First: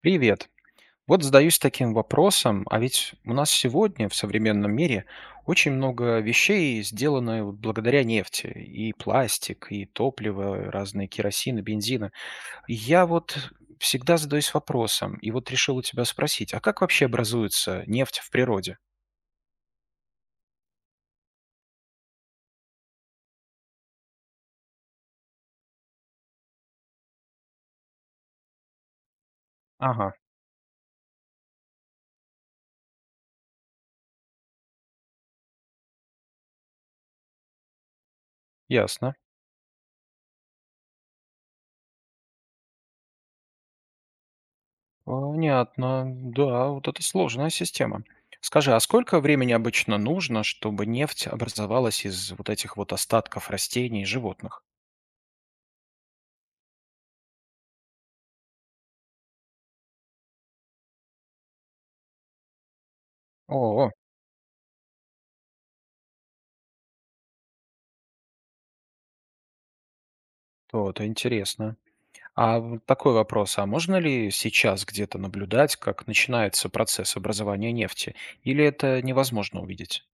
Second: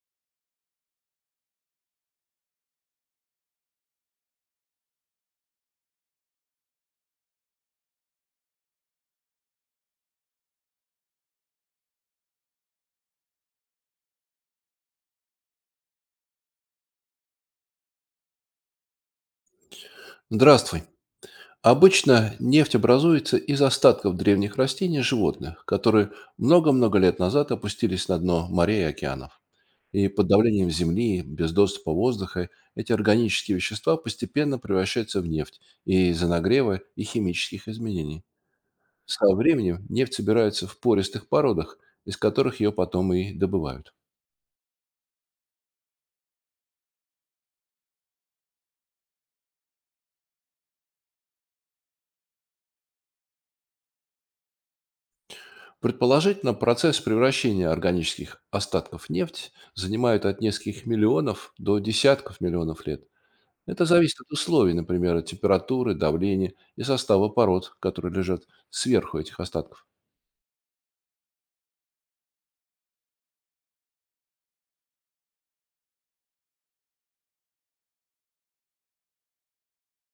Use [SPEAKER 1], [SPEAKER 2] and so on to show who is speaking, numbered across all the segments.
[SPEAKER 1] Привет. Вот задаюсь таким вопросом, а ведь у нас сегодня в современном мире очень много вещей, сделаны вот благодаря нефти. И пластик, и топливо, разные керосины, бензина. И я вот всегда задаюсь вопросом, и вот решил у тебя спросить, а как вообще образуется нефть в природе?
[SPEAKER 2] Здравствуй. Обычно нефть образуется из остатков древних растений и животных, которые много-много лет назад опустились на дно морей и океанов. И
[SPEAKER 1] Ага,
[SPEAKER 2] под давлением земли, без доступа воздуха, эти органические вещества постепенно превращаются в нефть из-за нагрева и химических изменений.
[SPEAKER 1] ясно.
[SPEAKER 2] Со временем нефть собирается в пористых породах, из которых ее потом и добывают.
[SPEAKER 1] Понятно. Да, вот это сложная система. Скажи, а сколько времени обычно нужно, чтобы нефть образовалась из вот этих вот остатков растений и животных?
[SPEAKER 2] Предположительно, процесс превращения органических остатков в нефть занимает от нескольких миллионов до десятков миллионов лет. Это
[SPEAKER 1] О,
[SPEAKER 2] зависит от условий, например, от температуры, давления и состава пород, которые лежат сверху этих остатков.
[SPEAKER 1] то это интересно. А вот такой вопрос, а можно ли сейчас где-то наблюдать, как начинается процесс образования нефти, или это невозможно увидеть?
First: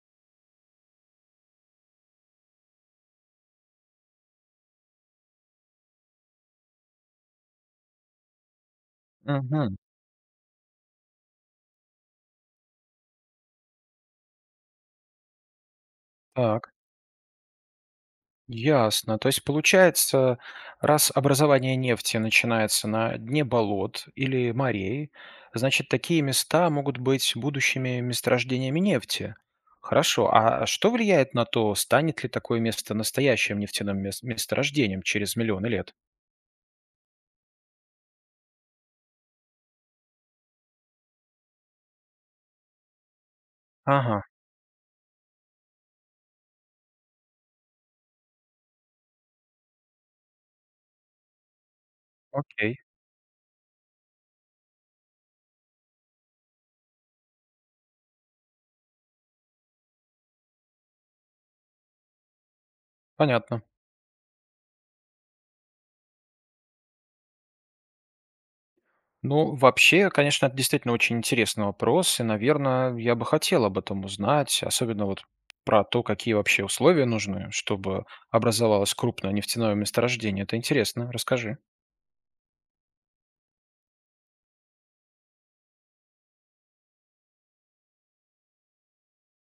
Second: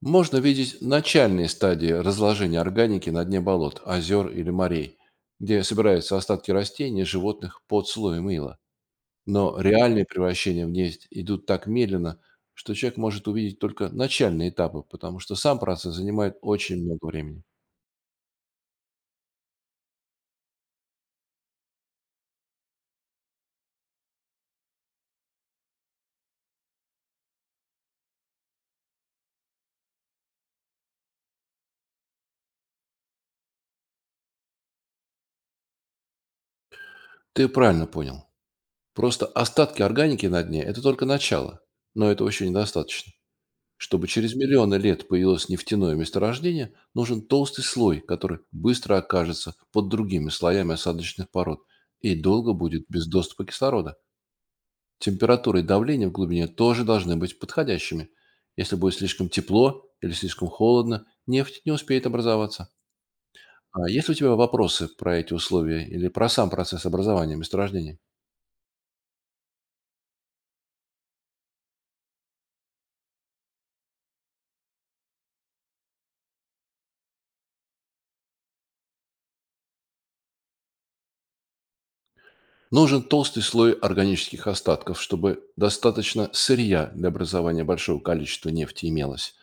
[SPEAKER 2] Можно видеть начальные стадии разложения органики на дне болот, озер или морей, где собираются остатки растений и животных под слоем ила. Но
[SPEAKER 1] Мгм.
[SPEAKER 2] реальные превращения в нефть идут так медленно, что человек может увидеть только начальные этапы, потому что сам процесс занимает
[SPEAKER 1] Так,
[SPEAKER 2] очень много времени.
[SPEAKER 1] ясно. То есть получается, раз образование нефти начинается на дне болот или морей, значит, такие места могут быть будущими месторождениями нефти. Хорошо. А что влияет на то, станет ли такое место настоящим нефтяным месторождением через миллионы лет?
[SPEAKER 2] Ты правильно понял. Просто остатки органики на дне — это только начало, но этого еще недостаточно. Чтобы
[SPEAKER 1] Ага.
[SPEAKER 2] через миллионы лет появилось нефтяное месторождение, нужен толстый слой, который быстро окажется под другими слоями осадочных пород и долго
[SPEAKER 1] Окей,
[SPEAKER 2] будет без доступа кислорода. Температура и давление в глубине тоже должны быть подходящими. Если будет слишком тепло или слишком холодно, нефть не успеет образоваться.
[SPEAKER 1] понятно.
[SPEAKER 2] А есть ли у тебя вопросы про эти условия или про сам процесс образования месторождений?
[SPEAKER 1] Ну, вообще, конечно, это действительно очень интересный вопрос, и, наверное, я бы хотел об этом узнать, особенно вот про то, какие вообще условия нужны, чтобы образовалось крупное нефтяное месторождение. Это интересно, расскажи.
[SPEAKER 2] Нужен толстый слой органических остатков, чтобы достаточно сырья для образования большого количества нефти имелось.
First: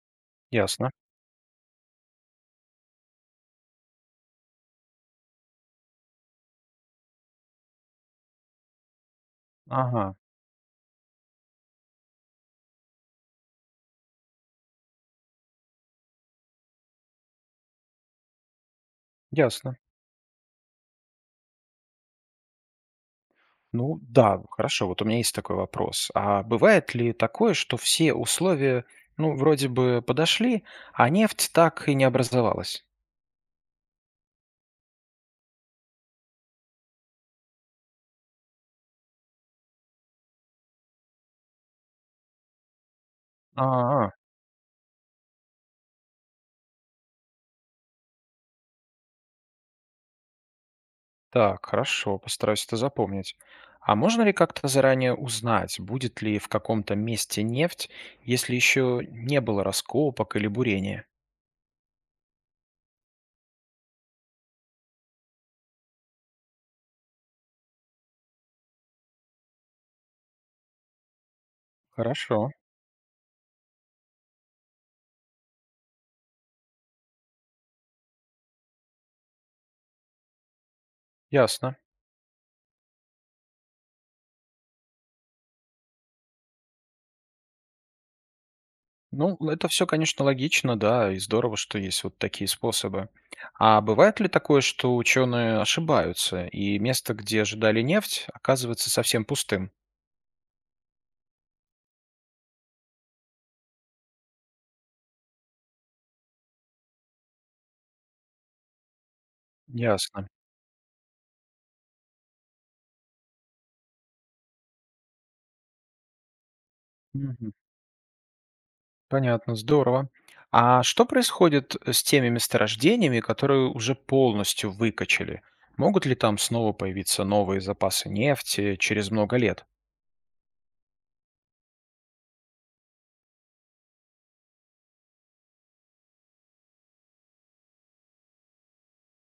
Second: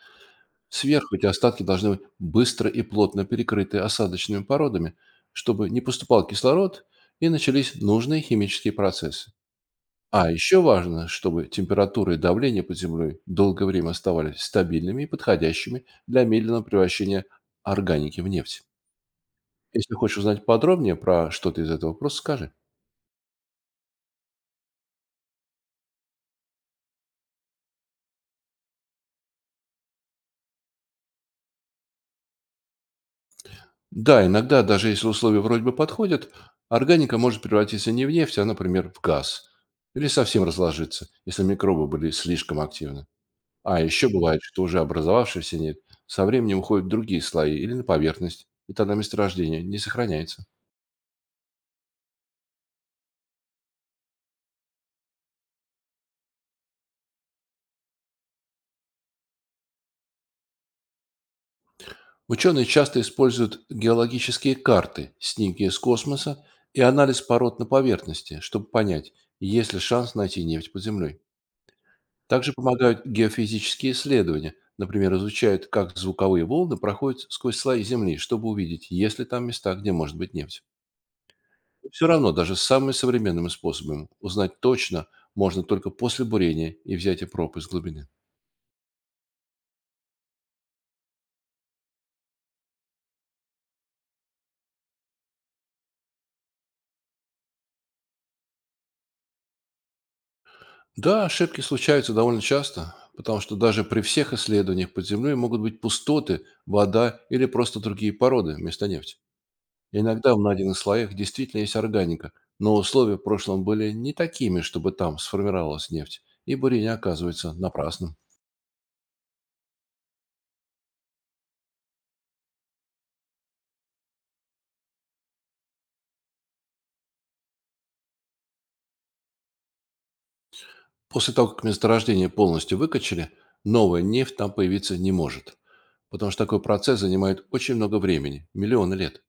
[SPEAKER 1] Ясно.
[SPEAKER 2] Сверху эти остатки должны быть быстро и плотно перекрыты осадочными породами, чтобы не поступал кислород и начались нужные химические процессы.
[SPEAKER 1] Ага,
[SPEAKER 2] А еще важно, чтобы температура и давление под землей долгое время оставались стабильными и подходящими для медленного превращения органики в нефть.
[SPEAKER 1] ясно.
[SPEAKER 2] Если хочешь узнать подробнее про что-то из этого, просто скажи.
[SPEAKER 1] Ну да, хорошо, вот у меня есть такой вопрос. А бывает ли такое, что все условия, ну, вроде бы подошли, а нефть так и не образовалась?
[SPEAKER 2] Да, иногда, даже если условия вроде бы подходят, органика может превратиться не в нефть, а, например, в газ. Или совсем разложиться, если микробы были слишком активны. А еще
[SPEAKER 1] А,
[SPEAKER 2] бывает, что уже образовавшийся нефть со временем уходит в другие слои или на поверхность, и тогда месторождение не сохраняется.
[SPEAKER 1] так, хорошо, постараюсь это запомнить. А можно ли как-то заранее узнать, будет ли в каком-то месте нефть, если еще не было раскопок или бурения?
[SPEAKER 2] Ученые часто используют геологические карты, снимки с космоса и анализ пород на поверхности, чтобы понять, есть ли шанс найти нефть под землей.
[SPEAKER 1] Хорошо,
[SPEAKER 2] Также помогают геофизические исследования, например, изучают, как звуковые волны проходят сквозь слои Земли, чтобы увидеть, есть ли там места, где может быть нефть.
[SPEAKER 1] ясно.
[SPEAKER 2] Все равно, даже с самыми современными способами, узнать точно можно только после бурения и взятия проб из глубины.
[SPEAKER 1] Ну, это все, конечно, логично, да, и здорово, что есть вот такие способы. А бывает ли такое, что ученые ошибаются, и место, где ожидали нефть, оказывается совсем пустым?
[SPEAKER 2] Да, ошибки случаются довольно часто, потому что даже при всех исследованиях под землей могут быть пустоты, вода или просто другие породы вместо нефти.
[SPEAKER 1] Ясно.
[SPEAKER 2] Иногда в найденных слоях действительно есть органика, но условия в прошлом были не такими, чтобы там сформировалась нефть, и бурение
[SPEAKER 1] Мгм.
[SPEAKER 2] оказывается напрасным.
[SPEAKER 1] Понятно, здорово. А что происходит с теми месторождениями, которые уже полностью выкачали? Могут ли там снова появиться новые запасы нефти через много лет?
[SPEAKER 2] После того, как месторождение полностью выкачали, новая нефть там появиться не может, потому что такой процесс занимает очень много времени, миллионы лет.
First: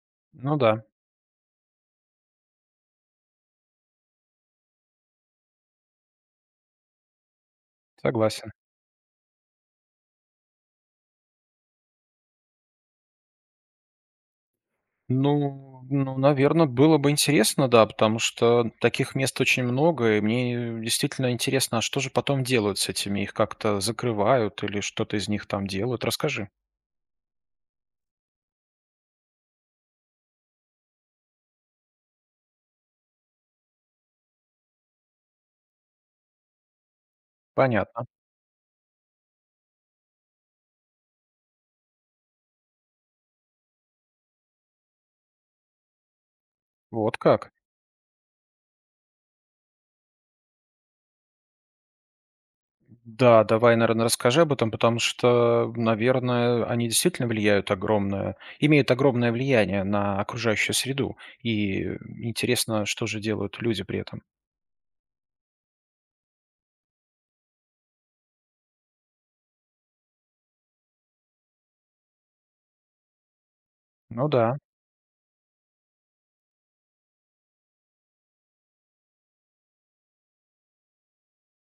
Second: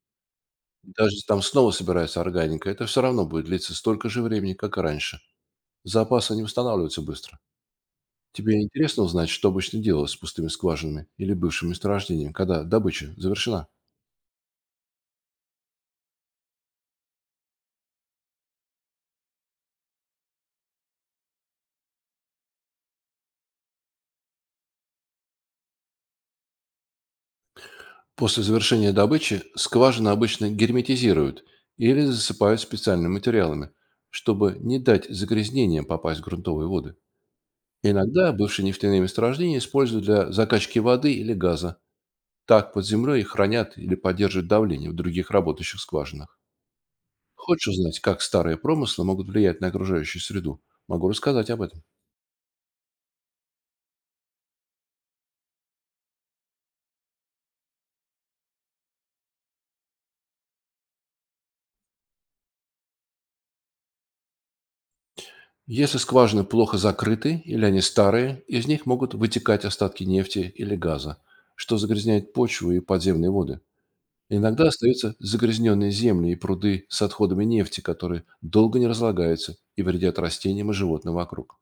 [SPEAKER 1] Ну да,
[SPEAKER 2] Даже если там снова собирается органика, это все равно будет длиться столько же времени, как и раньше. Запасы не восстанавливаются быстро.
[SPEAKER 1] согласен.
[SPEAKER 2] Тебе интересно узнать, что обычно делалось с пустыми скважинами или бывшим месторождением, когда добыча завершена?
[SPEAKER 1] Ну, ну, наверное, было бы интересно, да, потому что таких мест очень много, и мне действительно интересно, а что же потом делают с этими? Их как-то закрывают или что-то из них там делают? Расскажи.
[SPEAKER 2] После завершения добычи скважины обычно герметизируют или засыпают специальными материалами, чтобы не дать загрязнениям попасть в грунтовые воды.
[SPEAKER 1] Понятно.
[SPEAKER 2] Иногда бывшие нефтяные месторождения используют для закачки воды или газа. Так под землей их хранят или поддерживают давление в других работающих скважинах.
[SPEAKER 1] Вот как.
[SPEAKER 2] Хочешь узнать, как старые промыслы могут влиять на окружающую среду? Могу рассказать об этом.
[SPEAKER 1] Да, давай, наверное, расскажи об этом, потому что, наверное, они действительно влияют огромное, имеют огромное влияние на окружающую среду. И интересно, что же делают люди при этом.
[SPEAKER 2] Если скважины плохо закрыты или они старые, из них могут вытекать остатки нефти или газа, что загрязняет почву и подземные воды.
[SPEAKER 1] Ну да,
[SPEAKER 2] Иногда остаются загрязненные земли и пруды с отходами нефти, которые долго не разлагаются и вредят растениям и животным вокруг.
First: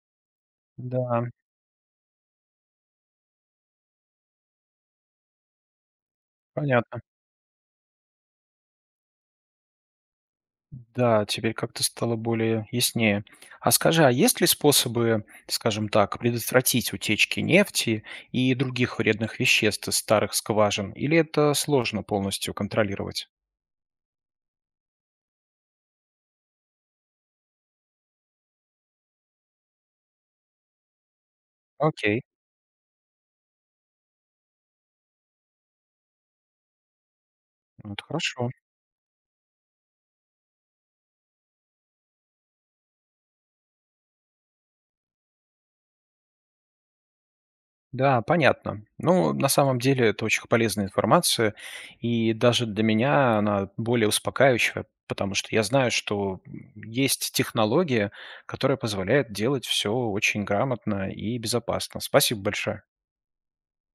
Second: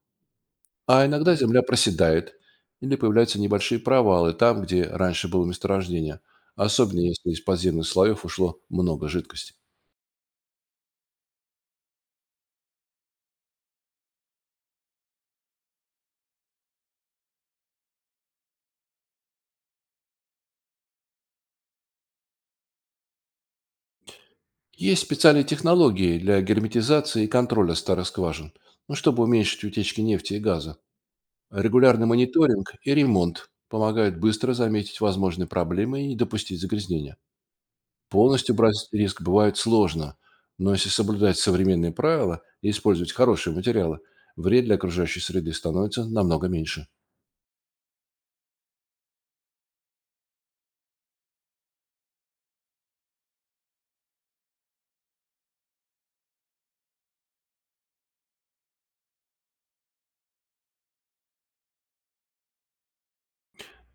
[SPEAKER 2] А
[SPEAKER 1] да,
[SPEAKER 2] иногда земля проседает или появляются небольшие провалы там, где раньше было месторождение,
[SPEAKER 1] понятно.
[SPEAKER 2] особенно если из подземных слоев ушло много жидкости.
[SPEAKER 1] Да, теперь как-то стало более яснее. А скажи, а есть ли способы, скажем так, предотвратить утечки нефти и других вредных веществ из старых скважин? Или это сложно полностью контролировать?
[SPEAKER 2] Есть специальные технологии для герметизации и контроля старых скважин, ну, чтобы уменьшить утечки нефти и газа. Регулярный
[SPEAKER 1] Окей,
[SPEAKER 2] мониторинг и ремонт помогают быстро заметить возможные проблемы и не допустить загрязнения.
[SPEAKER 1] ну это хорошо.
[SPEAKER 2] Полностью брать риск бывает сложно, но если соблюдать современные правила и использовать хорошие материалы, вред для окружающей среды становится намного меньше.
[SPEAKER 1] Да, понятно. Ну, на самом деле, это очень полезная информация, и даже для меня она более успокаивающая, потому что я знаю, что есть технология, которая позволяет делать все очень грамотно и безопасно. Спасибо большое.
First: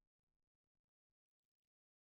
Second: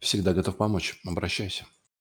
[SPEAKER 2] Всегда готов помочь. Обращайся.